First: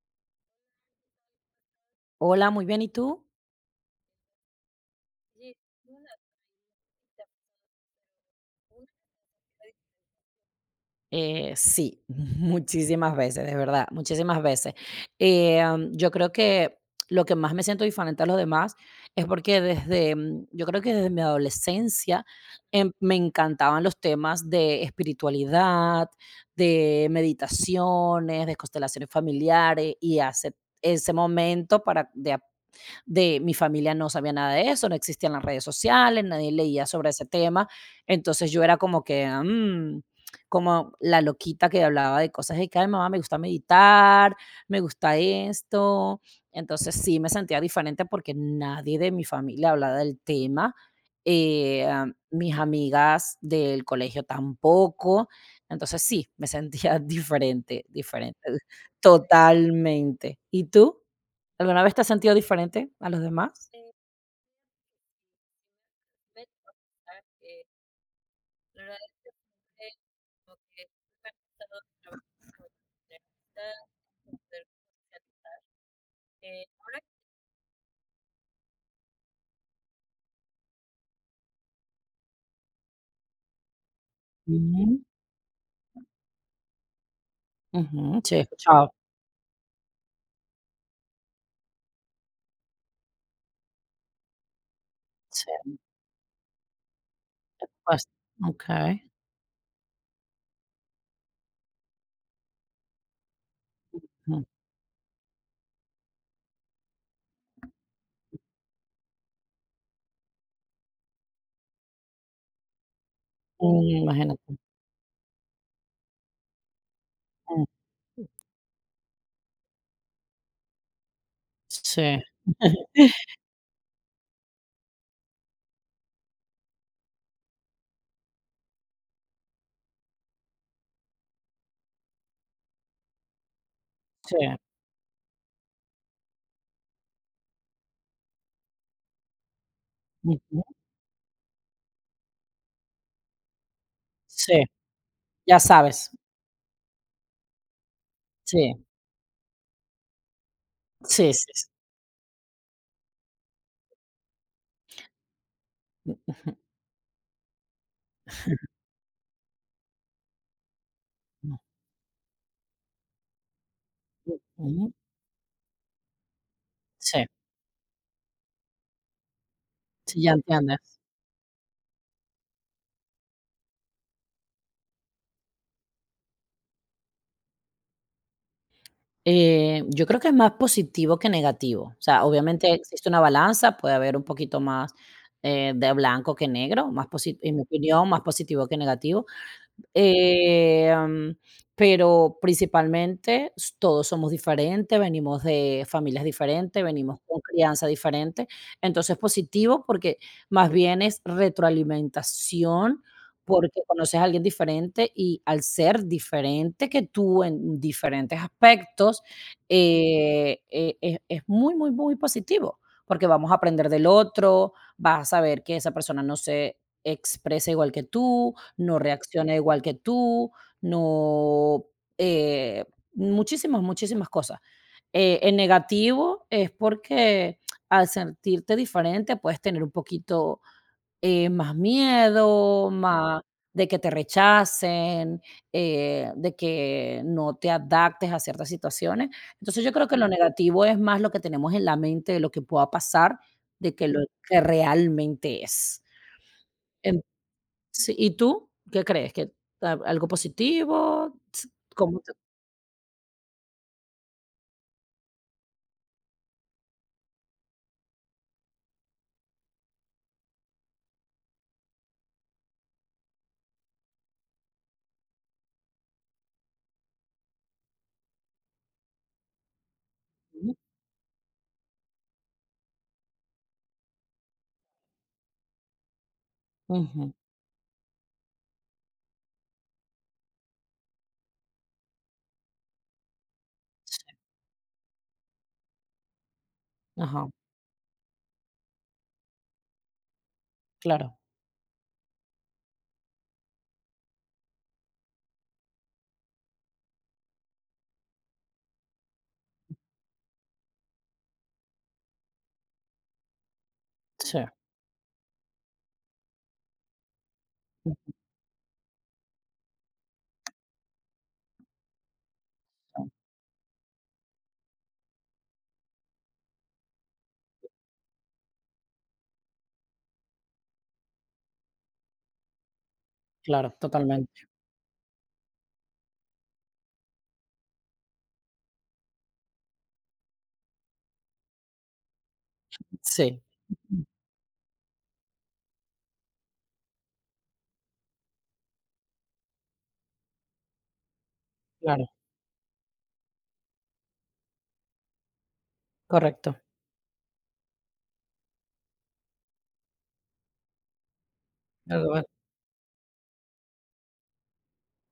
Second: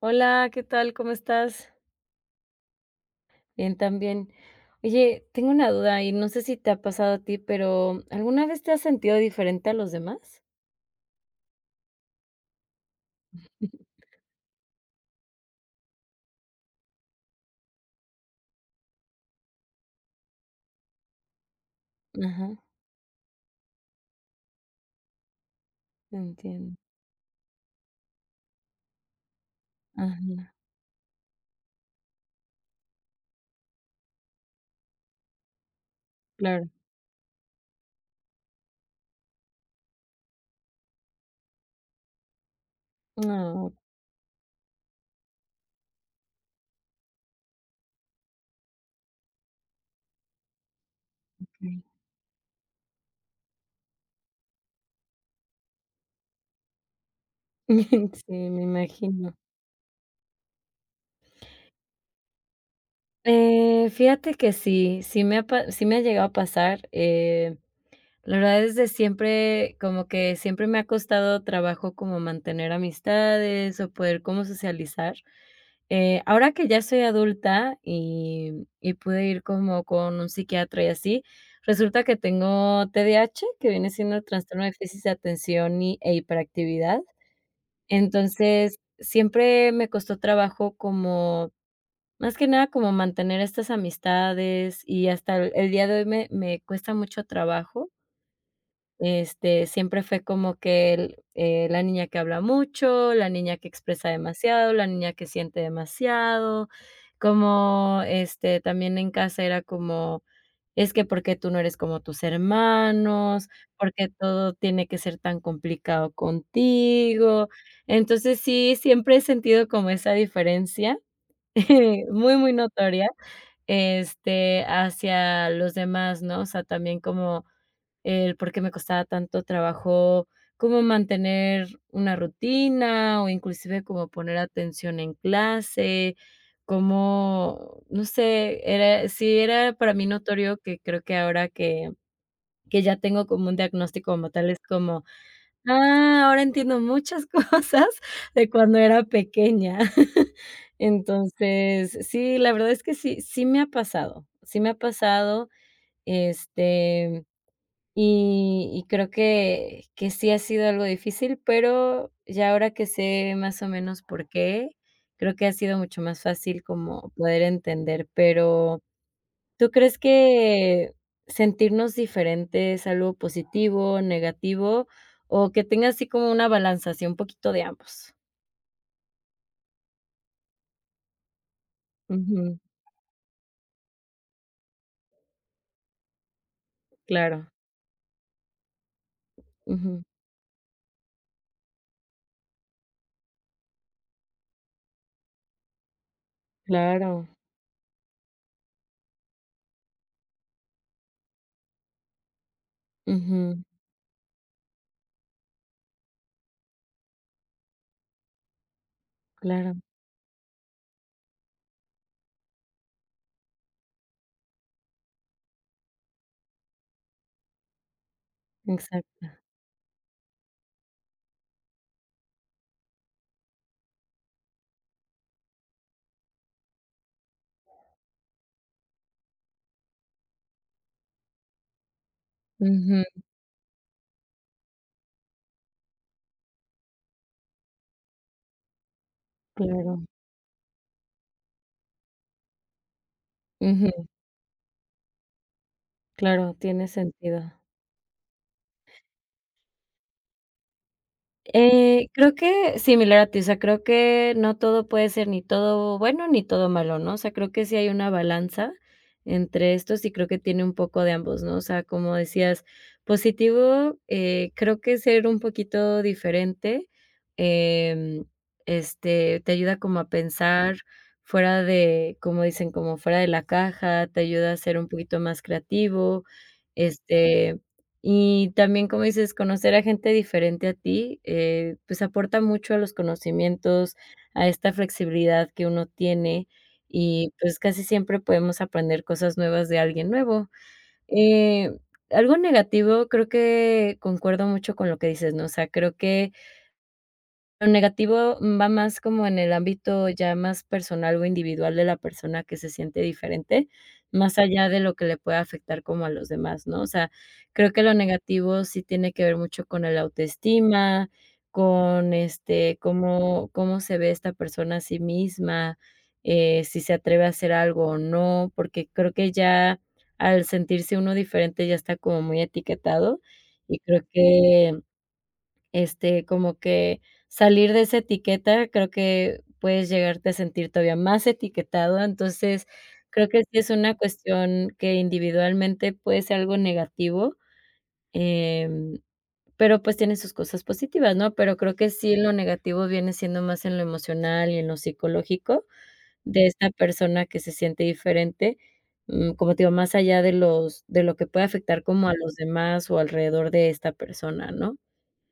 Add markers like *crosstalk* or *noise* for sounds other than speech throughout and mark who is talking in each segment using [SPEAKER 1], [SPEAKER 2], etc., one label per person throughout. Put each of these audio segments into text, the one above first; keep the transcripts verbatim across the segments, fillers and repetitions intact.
[SPEAKER 1] Hola, ¿qué tal? ¿Cómo estás?
[SPEAKER 2] Hola, muy bien, ¿y tú?
[SPEAKER 1] Bien, también. Oye, tengo
[SPEAKER 2] Sí,
[SPEAKER 1] una duda
[SPEAKER 2] una.
[SPEAKER 1] y no sé si te ha pasado a ti, pero ¿alguna vez te has sentido diferente a los demás?
[SPEAKER 2] Eh, sí, *laughs* muchísimas veces, de verdad,
[SPEAKER 1] *laughs*
[SPEAKER 2] muchísimas veces. Em, yo creo que lo que más me siento diferente a los demás es porque desde, mm, yo creo que desde mi adolescencia
[SPEAKER 1] Ajá,
[SPEAKER 2] em, me encantaban los temas de espiritualidad,
[SPEAKER 1] entiendo.
[SPEAKER 2] de meditaciones, de constelaciones familiares, y hace
[SPEAKER 1] Ajá,
[SPEAKER 2] ese momento para de de mi familia no sabía nada de eso, no existían las redes sociales, nadie
[SPEAKER 1] claro.
[SPEAKER 2] leía sobre ese tema. Entonces yo era como que, mm, como la loquita que hablaba de cosas de que, ay, mamá, me gusta
[SPEAKER 1] Ah,
[SPEAKER 2] meditar, me gusta esto. Entonces sí me sentía diferente porque nadie de mi familia hablaba del tema.
[SPEAKER 1] okey.
[SPEAKER 2] Eh, am, mis amigas del colegio tampoco. Entonces sí, me sentía *laughs* diferente,
[SPEAKER 1] *laughs* Sí,
[SPEAKER 2] diferente,
[SPEAKER 1] me imagino.
[SPEAKER 2] totalmente. ¿Y tú? ¿Alguna vez te has sentido diferente a los demás?
[SPEAKER 1] Eh, fíjate que sí, sí me ha pa sí me ha llegado a pasar. eh La verdad es de siempre, como que siempre me ha costado trabajo como mantener amistades o poder como socializar. Eh, ahora que ya soy adulta y, y pude ir como con un psiquiatra y así, resulta que tengo T D A H, que viene siendo el trastorno de
[SPEAKER 2] Ujú,
[SPEAKER 1] déficit de atención y, e hiperactividad.
[SPEAKER 2] ujú, sí, he
[SPEAKER 1] Entonces,
[SPEAKER 2] escuchado.
[SPEAKER 1] siempre me costó trabajo como, más que nada, como mantener estas amistades, y hasta el, el
[SPEAKER 2] Sí,
[SPEAKER 1] día de hoy me, me cuesta mucho trabajo.
[SPEAKER 2] pues, okey.
[SPEAKER 1] Este, siempre fue como que el eh, la niña que habla mucho, la niña que expresa
[SPEAKER 2] Mm,
[SPEAKER 1] demasiado, la niña que siente demasiado. Como, este, también en casa era como: "Es que, porque tú no eres como tus hermanos? Porque
[SPEAKER 2] imagínate.
[SPEAKER 1] todo tiene que ser tan complicado contigo?".
[SPEAKER 2] Mm,
[SPEAKER 1] Entonces, sí, siempre he sentido como esa diferencia, *laughs*
[SPEAKER 2] sí.
[SPEAKER 1] muy, muy notoria,
[SPEAKER 2] *laughs*
[SPEAKER 1] este, hacia los demás, ¿no? O sea, también como el por qué me costaba tanto trabajo como mantener una rutina o inclusive como
[SPEAKER 2] Sí,
[SPEAKER 1] poner atención en clase. Como, no sé, era, sí era para mí notorio
[SPEAKER 2] ujú,
[SPEAKER 1] que, creo que ahora que, que ya tengo como un diagnóstico como tal, es
[SPEAKER 2] sí,
[SPEAKER 1] como,
[SPEAKER 2] ya sabes.
[SPEAKER 1] ah, ahora entiendo muchas *laughs* cosas de cuando
[SPEAKER 2] Sí,
[SPEAKER 1] era pequeña. *laughs*
[SPEAKER 2] sí, sí, sí.
[SPEAKER 1] Entonces, sí, la verdad es que sí, sí me ha pasado, sí me ha pasado.
[SPEAKER 2] Ujú,
[SPEAKER 1] Este, y y creo que que sí ha sido algo difícil,
[SPEAKER 2] ujú,
[SPEAKER 1] pero ya ahora que sé más o menos por qué,
[SPEAKER 2] ujú.
[SPEAKER 1] creo que ha sido mucho más fácil como
[SPEAKER 2] Sí,
[SPEAKER 1] poder entender. Pero, ¿tú crees
[SPEAKER 2] sí, ya
[SPEAKER 1] que
[SPEAKER 2] entiendes.
[SPEAKER 1] sentirnos diferentes es algo positivo, negativo, o que tenga así como una balanza, así un poquito de ambos?
[SPEAKER 2] Eh, yo creo que es más positivo que negativo. O sea,
[SPEAKER 1] Ujú,
[SPEAKER 2] obviamente existe una balanza, puede haber un poquito más, eh, de blanco que negro, más posi
[SPEAKER 1] claro.
[SPEAKER 2] en mi opinión, más positivo que negativo.
[SPEAKER 1] Ujú,
[SPEAKER 2] Em, pero principalmente s todos somos diferentes, venimos de familias diferentes, venimos
[SPEAKER 1] claro.
[SPEAKER 2] con crianza diferente. Entonces, positivo, porque más bien es retroalimentación,
[SPEAKER 1] Ujú,
[SPEAKER 2] porque conoces a alguien diferente y al ser diferente que tú en diferentes aspectos,
[SPEAKER 1] claro.
[SPEAKER 2] eh, e es es muy, muy, muy positivo, porque vamos a aprender del otro, vas a saber que esa persona no se expresa igual que tú, no
[SPEAKER 1] Exacto.
[SPEAKER 2] reacciona igual que tú, no, eh, muchísimas, muchísimas cosas. Eh, en negativo es porque al sentirte diferente puedes tener un poquito eh, más miedo,
[SPEAKER 1] Ujú,
[SPEAKER 2] más de que te rechacen, eh, de que no te adaptes a ciertas situaciones. Entonces yo
[SPEAKER 1] claro.
[SPEAKER 2] creo que lo negativo es más lo que tenemos en la mente de lo que pueda pasar, de
[SPEAKER 1] Ujú,
[SPEAKER 2] que lo que realmente es.
[SPEAKER 1] claro, tiene sentido.
[SPEAKER 2] Sí, ¿y tú qué crees? ¿Que a algo positivo? Ts
[SPEAKER 1] Eh,
[SPEAKER 2] ¿Cómo te?
[SPEAKER 1] creo que similar a ti. O sea, creo que no todo puede ser ni todo bueno ni todo malo, ¿no? O sea, creo que sí hay una balanza entre estos, y creo que tiene un poco de ambos, ¿no? O sea, como decías, positivo, eh, creo que ser un poquito diferente, em, este, te ayuda como a
[SPEAKER 2] Ujú,
[SPEAKER 1] pensar fuera de, como dicen, como fuera de la caja, te ayuda a ser un poquito más creativo.
[SPEAKER 2] ujú,
[SPEAKER 1] este, y también, como dices, conocer a gente diferente a ti, eh, pues aporta mucho a los conocimientos,
[SPEAKER 2] sí,
[SPEAKER 1] a esta flexibilidad que uno tiene, y
[SPEAKER 2] ajá,
[SPEAKER 1] pues casi siempre podemos aprender cosas nuevas de alguien nuevo.
[SPEAKER 2] claro,
[SPEAKER 1] Eh, Algo negativo, creo que concuerdo mucho con lo que dices, ¿no? O sea, creo que lo negativo va más como en el ámbito ya más personal o individual de la persona que se siente diferente, más
[SPEAKER 2] sí,
[SPEAKER 1] allá de lo que le pueda afectar como a los demás, ¿no? O sea, creo que lo negativo sí tiene que ver mucho con el autoestima, con, este,
[SPEAKER 2] ujú,
[SPEAKER 1] cómo cómo se ve esta persona a sí misma, eh, si se atreve a hacer algo o no, porque creo que ya al sentirse uno diferente ya está como muy etiquetado, y
[SPEAKER 2] claro,
[SPEAKER 1] creo
[SPEAKER 2] totalmente,
[SPEAKER 1] que este, como que salir de esa etiqueta, creo que puedes llegarte a sentir todavía más etiquetado. Entonces, creo que sí
[SPEAKER 2] sí,
[SPEAKER 1] es una
[SPEAKER 2] ujú,
[SPEAKER 1] cuestión que individualmente puede ser algo negativo. em, pero, pues, tiene sus cosas positivas, ¿no? Pero creo que sí,
[SPEAKER 2] claro,
[SPEAKER 1] lo negativo viene siendo más en lo emocional y en lo psicológico de esta
[SPEAKER 2] correcto.
[SPEAKER 1] persona que se siente diferente. Mm, como te digo, más allá de los de lo que puede afectar como a
[SPEAKER 2] Algo
[SPEAKER 1] los
[SPEAKER 2] va,
[SPEAKER 1] demás o alrededor de esta persona, ¿no?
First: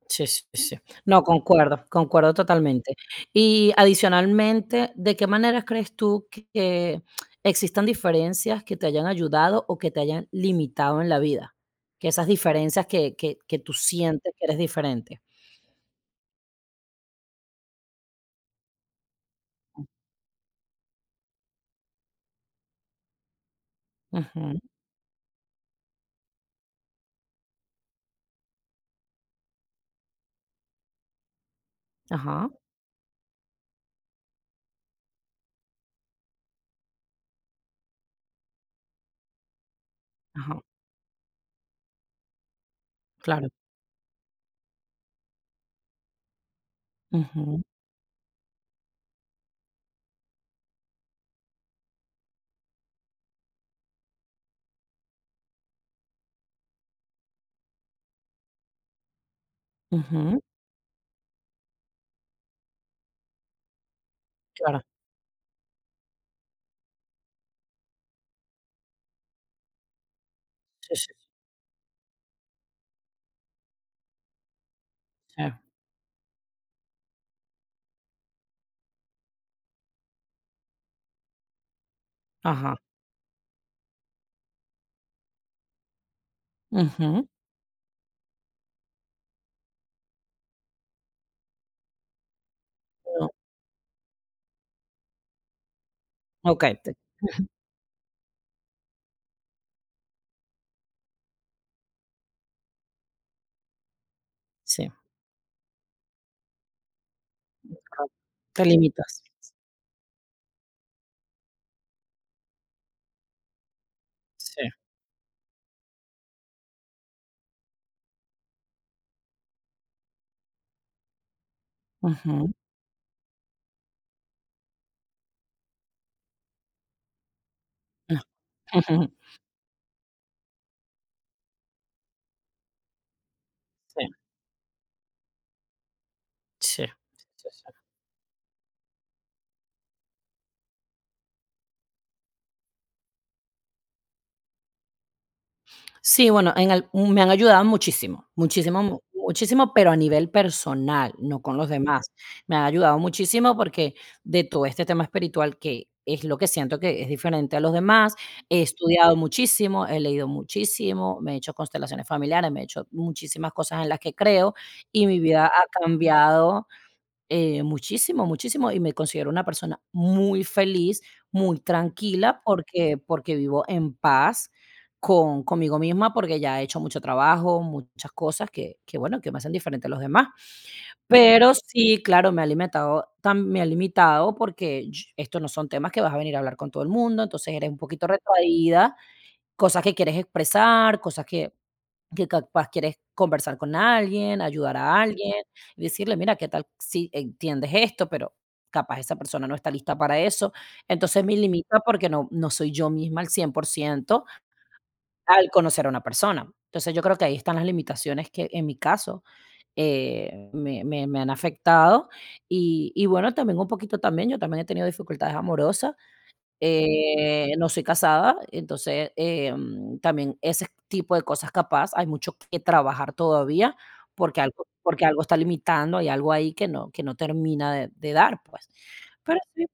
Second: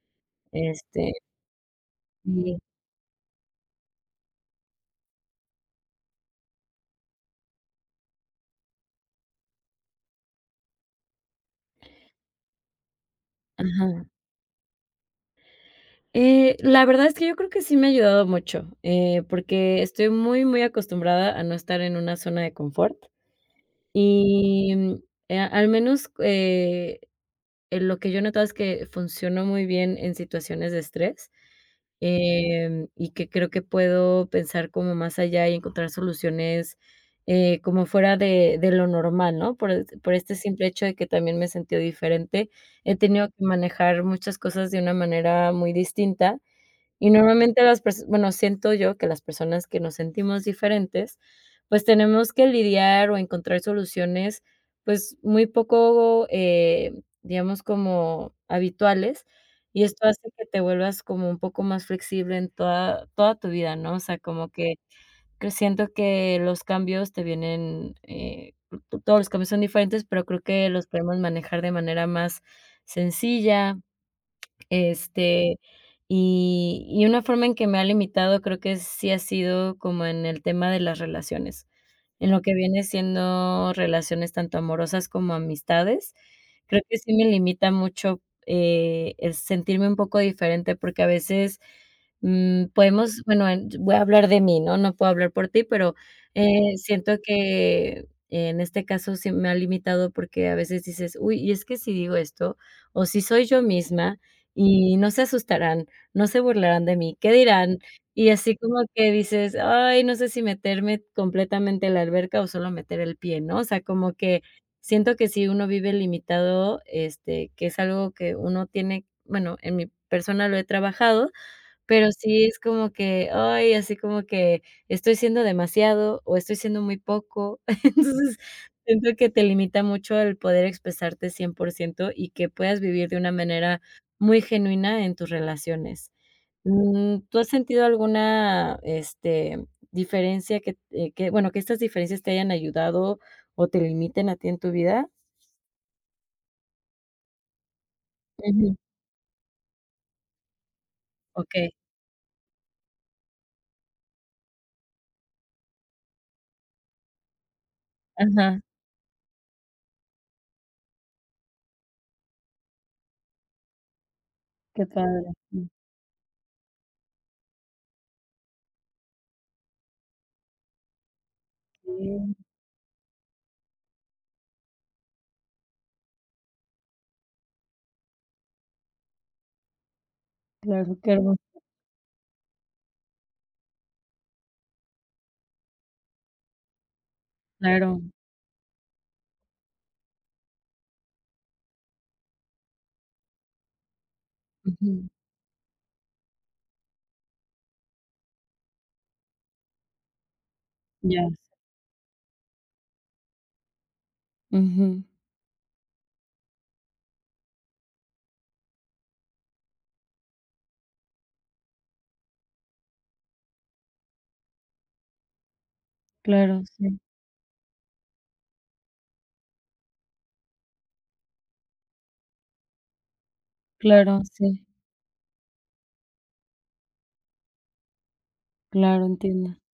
[SPEAKER 2] sí, sí, sí.
[SPEAKER 1] Este,
[SPEAKER 2] No, concuerdo, concuerdo
[SPEAKER 1] sí.
[SPEAKER 2] totalmente. Y adicionalmente, ¿de qué maneras crees tú que existan diferencias que te hayan ayudado o que te hayan limitado en la vida? Que esas diferencias que que que tú
[SPEAKER 1] Ajá.
[SPEAKER 2] sientes que eres diferente.
[SPEAKER 1] Eh, la verdad es que yo creo que sí me ha ayudado mucho, eh, porque estoy muy, muy acostumbrada a no estar en una zona de confort
[SPEAKER 2] Ujú.
[SPEAKER 1] y, mm, eh, al menos, eh, en lo que yo he notado es que funciono muy bien en situaciones de estrés.
[SPEAKER 2] Ajá,
[SPEAKER 1] Em, y que creo que puedo pensar como más allá y encontrar soluciones, eh, como fuera de de lo normal, ¿no? Por es por este
[SPEAKER 2] ajá,
[SPEAKER 1] simple hecho de que también me he sentido diferente, he tenido que
[SPEAKER 2] claro.
[SPEAKER 1] manejar muchas cosas de una manera muy distinta. Y normalmente
[SPEAKER 2] Ujú,
[SPEAKER 1] las personas, bueno, siento yo que las personas que nos sentimos diferentes, pues tenemos que lidiar o encontrar soluciones pues muy poco, eh, digamos, como habituales, y esto hace
[SPEAKER 2] ujú,
[SPEAKER 1] que te vuelvas como un poco más flexible en toda toda tu vida, ¿no? O sea, como que
[SPEAKER 2] claro.
[SPEAKER 1] que siento que los cambios te vienen, eh, t- todos los cambios son diferentes, pero creo que los
[SPEAKER 2] Sí, sí,
[SPEAKER 1] podemos manejar de manera más sencilla.
[SPEAKER 2] sí.
[SPEAKER 1] este, y y una forma en que me ha limitado, creo que sí ha sido como en el tema de las relaciones, en lo que
[SPEAKER 2] Ajá.
[SPEAKER 1] viene siendo relaciones tanto amorosas como amistades. Creo que sí me
[SPEAKER 2] Ujú.
[SPEAKER 1] limita mucho, eh, el sentirme un poco diferente, porque a veces, mm, podemos
[SPEAKER 2] No.
[SPEAKER 1] bueno, en voy a hablar de mí, ¿no? No puedo hablar por ti, pero,
[SPEAKER 2] Okey,
[SPEAKER 1] eh,
[SPEAKER 2] te
[SPEAKER 1] siento que en este caso sí me ha limitado, porque a veces dices: "Uy, y es que si digo esto, o si soy yo misma,
[SPEAKER 2] sí,
[SPEAKER 1] y no se asustarán, no se burlarán de mí, ¿qué dirán?".
[SPEAKER 2] claro.
[SPEAKER 1] Y así
[SPEAKER 2] Te
[SPEAKER 1] como que
[SPEAKER 2] limitas.
[SPEAKER 1] dices: "Ay, no sé si meterme completamente a la alberca o solo meter el pie", ¿no? O sea, como que
[SPEAKER 2] Sí.
[SPEAKER 1] siento que si uno vive limitado, este, que es algo que uno tiene, bueno, en mi persona lo he trabajado, pero sí
[SPEAKER 2] Ujú.
[SPEAKER 1] es como que, ay, así como que estoy siendo demasiado o estoy siendo muy poco. *laughs*
[SPEAKER 2] Ujú.
[SPEAKER 1] Entonces,
[SPEAKER 2] ujú.
[SPEAKER 1] siento que te limita mucho el poder expresarte cien por ciento y que puedas vivir de una manera
[SPEAKER 2] Sí,
[SPEAKER 1] muy genuina en tus relaciones.
[SPEAKER 2] sí,
[SPEAKER 1] Mm, ¿tú has
[SPEAKER 2] sí, sí.
[SPEAKER 1] sentido alguna, este, diferencia que, eh, que, bueno, que estas diferencias te hayan ayudado o te limiten a ti en tu vida?
[SPEAKER 2] Sí, bueno, en al me han ayudado muchísimo,
[SPEAKER 1] Ujú.
[SPEAKER 2] muchísimo, mu muchísimo, pero a nivel personal, no con los
[SPEAKER 1] Okey.
[SPEAKER 2] demás. Me han ayudado muchísimo porque de todo este tema espiritual, que es lo que siento que es diferente a los demás,
[SPEAKER 1] Ajá.
[SPEAKER 2] he estudiado muchísimo, he leído muchísimo, me he hecho constelaciones familiares, me he hecho muchísimas cosas en las que creo,
[SPEAKER 1] Qué
[SPEAKER 2] y mi
[SPEAKER 1] padre.
[SPEAKER 2] vida ha cambiado eh, muchísimo, muchísimo, y me considero una persona muy feliz, muy
[SPEAKER 1] Okey.
[SPEAKER 2] tranquila, porque porque vivo en paz con conmigo misma, porque ya he hecho mucho trabajo, muchas cosas que que, bueno, que me hacen diferente a los demás.
[SPEAKER 1] Claro, qué hermoso.
[SPEAKER 2] Pero sí, claro, me ha limitado tam me ha limitado porque ch estos no son temas que vas a venir a hablar con todo el mundo, entonces eres un
[SPEAKER 1] Claro.
[SPEAKER 2] poquito retraída, cosas que quieres expresar, cosas que que capaz quieres conversar con alguien, ayudar a
[SPEAKER 1] Ujú.
[SPEAKER 2] Sí. alguien, y decirle: "Mira, ¿qué tal si entiendes esto?", pero capaz esa persona no está lista para eso. Entonces,
[SPEAKER 1] Ya.
[SPEAKER 2] me limita porque no no soy yo misma al cien por ciento
[SPEAKER 1] Ujú.
[SPEAKER 2] al conocer a una persona. Entonces, yo creo que ahí están las limitaciones que, en mi caso, eh, me me me han afectado. Y y bueno, también un poquito también, yo también he tenido dificultades amorosas.
[SPEAKER 1] Claro, sí,
[SPEAKER 2] Eh, no soy casada, entonces, em, también ese tipo de cosas capaz hay mucho que trabajar todavía,
[SPEAKER 1] claro,
[SPEAKER 2] porque
[SPEAKER 1] sí,
[SPEAKER 2] algo porque algo está limitando, hay algo ahí que no que no termina de de dar, pues.
[SPEAKER 1] claro,
[SPEAKER 2] Pero
[SPEAKER 1] entiendo.
[SPEAKER 2] sí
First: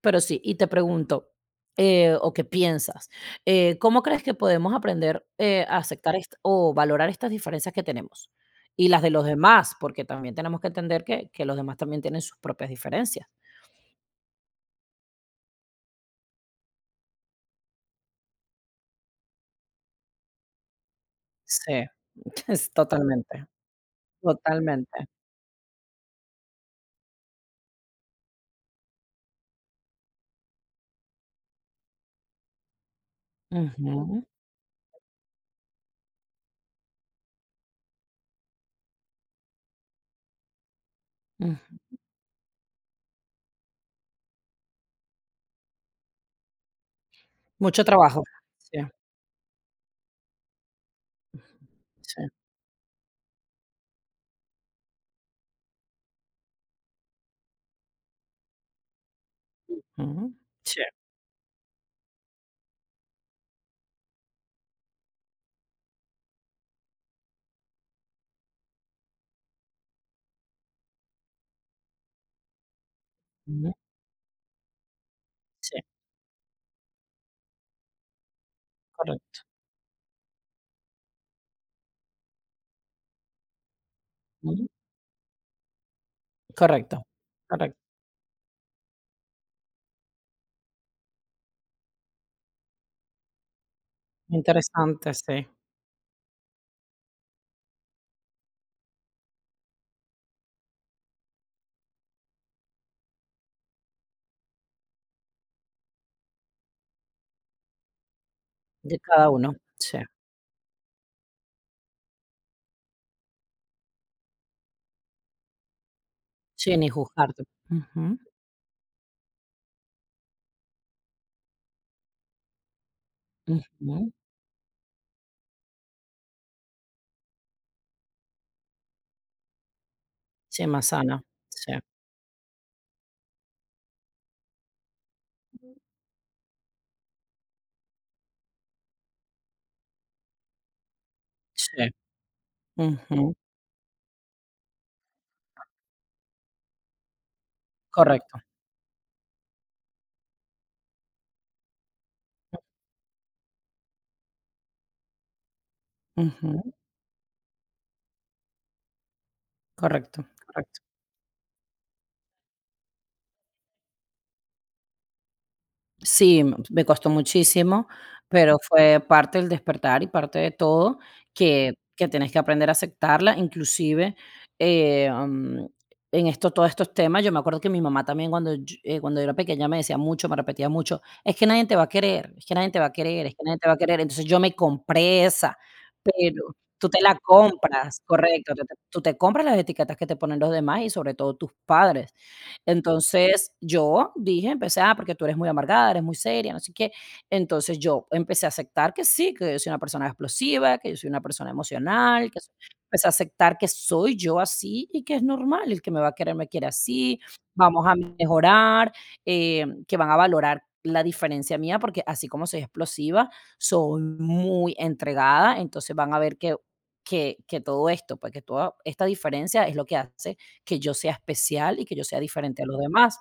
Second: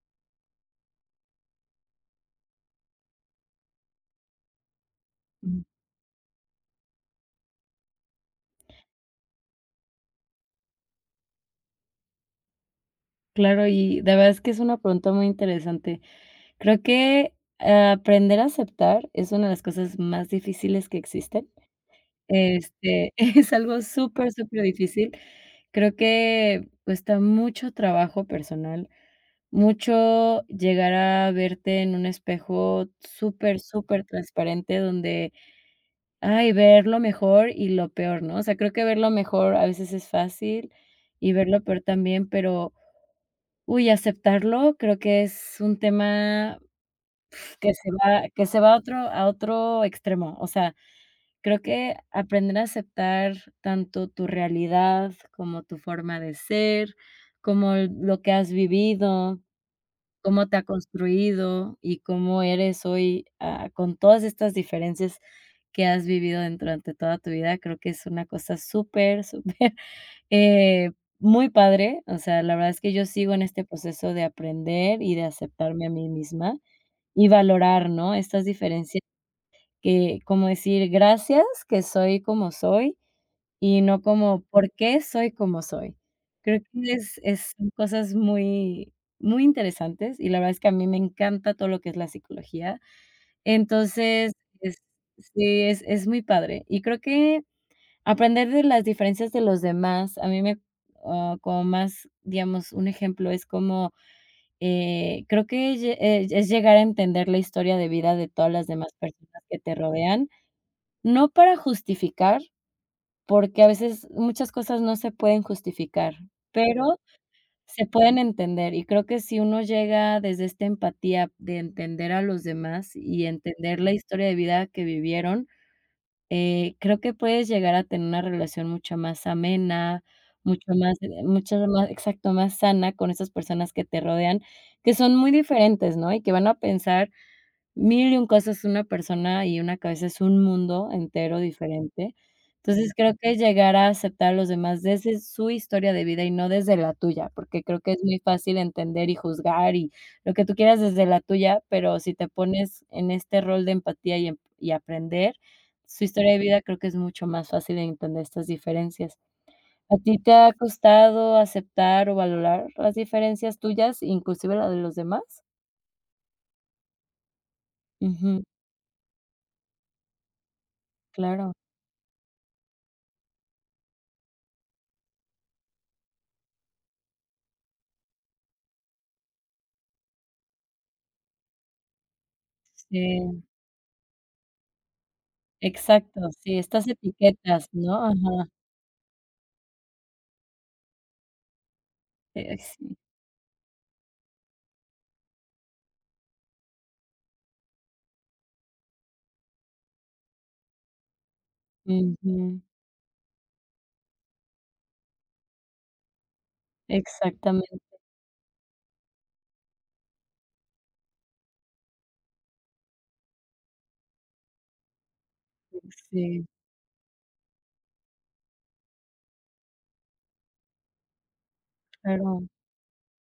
[SPEAKER 2] pero sí, y te pregunto, eh, o qué piensas, eh, ¿cómo crees que podemos aprender,
[SPEAKER 1] Ujú.
[SPEAKER 2] eh, a aceptar est o valorar estas diferencias que tenemos? Y las de los demás, porque también tenemos que entender que que los demás también tienen sus propias diferencias.
[SPEAKER 1] Claro, y la verdad es que es una pregunta muy interesante. Creo que eh, aprender a aceptar es una de las cosas más difíciles que existen.
[SPEAKER 2] Sí, *laughs* es
[SPEAKER 1] Este, *laughs*
[SPEAKER 2] totalmente,
[SPEAKER 1] es algo súper, súper
[SPEAKER 2] totalmente.
[SPEAKER 1] difícil. Creo que cuesta mucho trabajo personal, mucho, llegar a verte en un espejo súper, súper
[SPEAKER 2] Ujú,
[SPEAKER 1] transparente, donde, ay, ver lo mejor y lo peor, ¿no? O sea, creo que ver lo mejor a veces es fácil y ver lo
[SPEAKER 2] mm,
[SPEAKER 1] peor también, pero, uy, aceptarlo, creo que es un tema que
[SPEAKER 2] mucho
[SPEAKER 1] se
[SPEAKER 2] trabajo.
[SPEAKER 1] va que se va a
[SPEAKER 2] Sí,
[SPEAKER 1] otro a otro extremo. O sea, creo que
[SPEAKER 2] sí,
[SPEAKER 1] aprender a aceptar tanto tu realidad como tu forma de ser, como el- lo que has vivido,
[SPEAKER 2] ujú,
[SPEAKER 1] cómo te ha
[SPEAKER 2] sí,
[SPEAKER 1] construido y cómo eres hoy, ah, con todas estas diferencias que has vivido en durante toda tu vida. Creo que es una cosa súper, súper, *laughs* eh, muy padre. O sea, la verdad es que yo sigo en este
[SPEAKER 2] ujú,
[SPEAKER 1] proceso de aprender y de
[SPEAKER 2] sí,
[SPEAKER 1] aceptarme a mí misma y valorar, ¿no?, estas diferencias,
[SPEAKER 2] correcto,
[SPEAKER 1] que como decir: "Gracias que soy como soy". Y no como,
[SPEAKER 2] ujú,
[SPEAKER 1] ¿por qué soy como soy? Creo que
[SPEAKER 2] correcto,
[SPEAKER 1] es es son
[SPEAKER 2] correcto.
[SPEAKER 1] cosas muy, muy interesantes, y la verdad es que a mí me encanta todo lo que es la psicología. Entonces, es
[SPEAKER 2] Interesante, sí,
[SPEAKER 1] sí, es es muy padre. Y creo que aprender de las diferencias de los demás, a mí me ah, como más, digamos, un ejemplo es como, eh, creo que lle eh, es llegar a entender la historia de vida de todas las demás
[SPEAKER 2] de cada
[SPEAKER 1] personas
[SPEAKER 2] uno,
[SPEAKER 1] que te
[SPEAKER 2] sí,
[SPEAKER 1] rodean, no para justificar, porque a veces muchas cosas no se pueden justificar,
[SPEAKER 2] sí, ni
[SPEAKER 1] pero
[SPEAKER 2] juzgarte.
[SPEAKER 1] se pueden
[SPEAKER 2] Ujú,
[SPEAKER 1] entender, y creo que si uno llega desde esta empatía de entender a los demás y entender la
[SPEAKER 2] ujú,
[SPEAKER 1] historia de vida que vivieron, eh, creo que puedes llegar a tener una relación mucho más amena,
[SPEAKER 2] sí,
[SPEAKER 1] mucho
[SPEAKER 2] más
[SPEAKER 1] más
[SPEAKER 2] sana,
[SPEAKER 1] mucho
[SPEAKER 2] sí,
[SPEAKER 1] más exacto, más sana, con esas personas que te rodean, que son muy diferentes, ¿no? Y que van a pensar mil y un cosas. Una persona y una cabeza es un mundo entero
[SPEAKER 2] sí,
[SPEAKER 1] diferente. Entonces, creo
[SPEAKER 2] ujú,
[SPEAKER 1] que llegar a aceptar a los demás desde su historia de vida y no desde la tuya, porque creo que es muy
[SPEAKER 2] correcto,
[SPEAKER 1] fácil entender y juzgar y lo que tú quieras desde la tuya, pero si te pones en este rol de empatía y em y aprender su historia de vida,
[SPEAKER 2] ujú,
[SPEAKER 1] creo que es mucho más fácil entender estas diferencias. ¿A ti
[SPEAKER 2] correcto,
[SPEAKER 1] te ha
[SPEAKER 2] correcto.
[SPEAKER 1] costado aceptar o valorar las diferencias tuyas, inclusive la de los demás?
[SPEAKER 2] Sí, me costó muchísimo,
[SPEAKER 1] Ujú,
[SPEAKER 2] pero fue parte del despertar y parte de todo
[SPEAKER 1] claro.
[SPEAKER 2] que que tienes que aprender a aceptarla, inclusive, eh, am, en esto todos estos temas. Yo me acuerdo que mi mamá también cuando yo eh, cuando yo era pequeña me decía mucho, me repetía mucho: "Es que nadie te va a querer, es que nadie te va a querer, es
[SPEAKER 1] Sí.
[SPEAKER 2] que nadie te va a querer". Entonces yo me compré esa,
[SPEAKER 1] Exacto,
[SPEAKER 2] pero
[SPEAKER 1] sí, estas
[SPEAKER 2] tú te la
[SPEAKER 1] etiquetas,
[SPEAKER 2] compras,
[SPEAKER 1] ¿no? Ajá,
[SPEAKER 2] correcto, tú te tú te compras las etiquetas que te ponen los demás y sobre todo tus padres.
[SPEAKER 1] eh, sí.
[SPEAKER 2] Entonces, yo dije, empecé: "Ah, porque tú eres muy amargada, eres muy seria, no sé qué". Entonces, yo empecé a aceptar que sí, que yo soy una persona explosiva, que yo soy una persona emocional, que soy
[SPEAKER 1] Ujú,
[SPEAKER 2] empecé a aceptar que soy yo así y que es normal, el que me va a querer me quiere así,
[SPEAKER 1] exactamente,
[SPEAKER 2] vamos a mejorar, eh, que van a valorar la diferencia mía, porque así como soy explosiva, soy muy entregada, entonces van a ver
[SPEAKER 1] sí,
[SPEAKER 2] que que que todo esto, pues, que toda esta diferencia es lo que hace que yo sea especial y que yo sea
[SPEAKER 1] claro.
[SPEAKER 2] diferente a los demás.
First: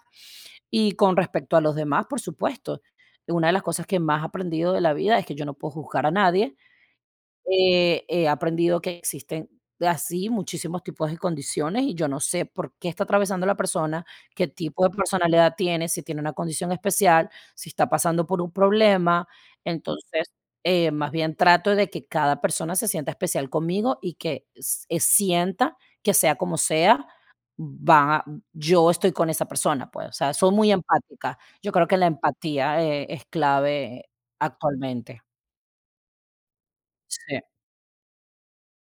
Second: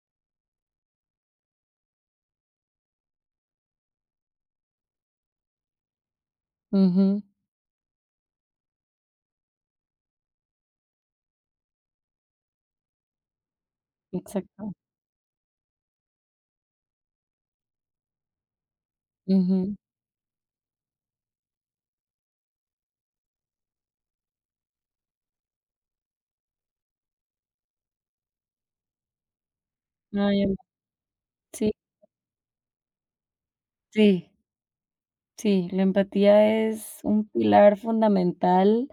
[SPEAKER 2] Y con respecto a los demás, por supuesto, una de las cosas que más he aprendido de la vida es que yo no puedo juzgar a nadie.
[SPEAKER 1] Ujú,
[SPEAKER 2] Eh, he aprendido que existen así muchísimos tipos de condiciones y yo no sé por qué está atravesando la persona, qué
[SPEAKER 1] exacto.
[SPEAKER 2] tipo de personalidad tiene, si tiene una condición especial, si está pasando por un problema.
[SPEAKER 1] Ujú.
[SPEAKER 2] Entonces, eh, más bien trato de que cada persona se sienta especial conmigo y que s- eh, sienta que, sea como sea, va, yo estoy con esa persona, pues, o sea,
[SPEAKER 1] Ay,
[SPEAKER 2] soy
[SPEAKER 1] em
[SPEAKER 2] muy empática.
[SPEAKER 1] sí,
[SPEAKER 2] Yo creo que la empatía eh, es clave
[SPEAKER 1] sí,
[SPEAKER 2] actualmente.
[SPEAKER 1] sí, la empatía es un
[SPEAKER 2] Sí,
[SPEAKER 1] pilar fundamental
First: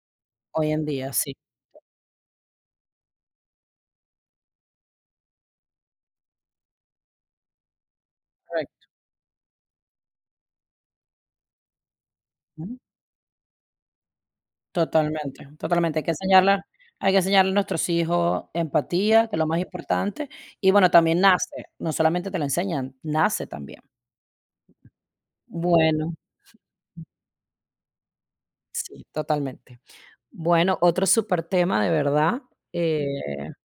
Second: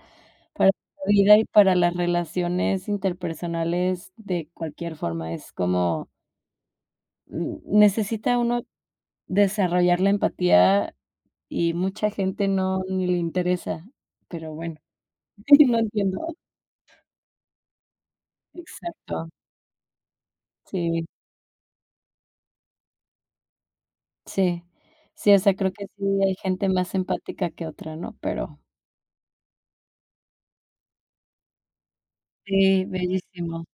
[SPEAKER 1] para
[SPEAKER 2] hoy en
[SPEAKER 1] la
[SPEAKER 2] día, sí.
[SPEAKER 1] vida y para las relaciones interpersonales de cualquier forma. Es como, mm, necesita uno desarrollar la empatía, y mucha gente
[SPEAKER 2] Ujú.
[SPEAKER 1] no, ni le interesa, pero bueno,
[SPEAKER 2] Totalmente,
[SPEAKER 1] *laughs* no
[SPEAKER 2] totalmente. Hay que
[SPEAKER 1] entiendo.
[SPEAKER 2] enseñarle hay que enseñarle a nuestros hijos
[SPEAKER 1] Exacto,
[SPEAKER 2] empatía, que es lo más importante. Y bueno,
[SPEAKER 1] sí,
[SPEAKER 2] también nace, no solamente te lo enseñan, nace también.
[SPEAKER 1] sí. Sí, o sea, creo que sí
[SPEAKER 2] Bueno,
[SPEAKER 1] hay gente más empática que otra, ¿no? Pero
[SPEAKER 2] sí, totalmente. Bueno, otro súper tema de verdad,
[SPEAKER 1] sí,
[SPEAKER 2] eh,
[SPEAKER 1] bellísimo.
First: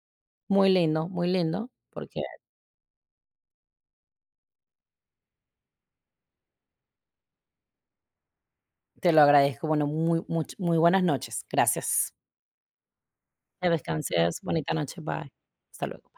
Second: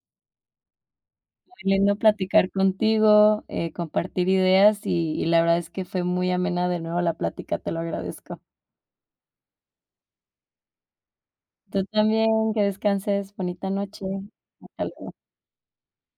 [SPEAKER 2] muy lindo, muy lindo,
[SPEAKER 1] Muy lindo
[SPEAKER 2] porque
[SPEAKER 1] platicar contigo, eh, compartir ideas, y y la verdad es que fue muy amena de nuevo la plática, te lo agradezco.
[SPEAKER 2] te lo agradezco. Bueno, muy much muy buenas noches.
[SPEAKER 1] Tú
[SPEAKER 2] Gracias.
[SPEAKER 1] también, que descanses, bonita
[SPEAKER 2] Que
[SPEAKER 1] noche.
[SPEAKER 2] descanses. Bonita
[SPEAKER 1] Hasta
[SPEAKER 2] noche.
[SPEAKER 1] luego.
[SPEAKER 2] Bye. Hasta luego.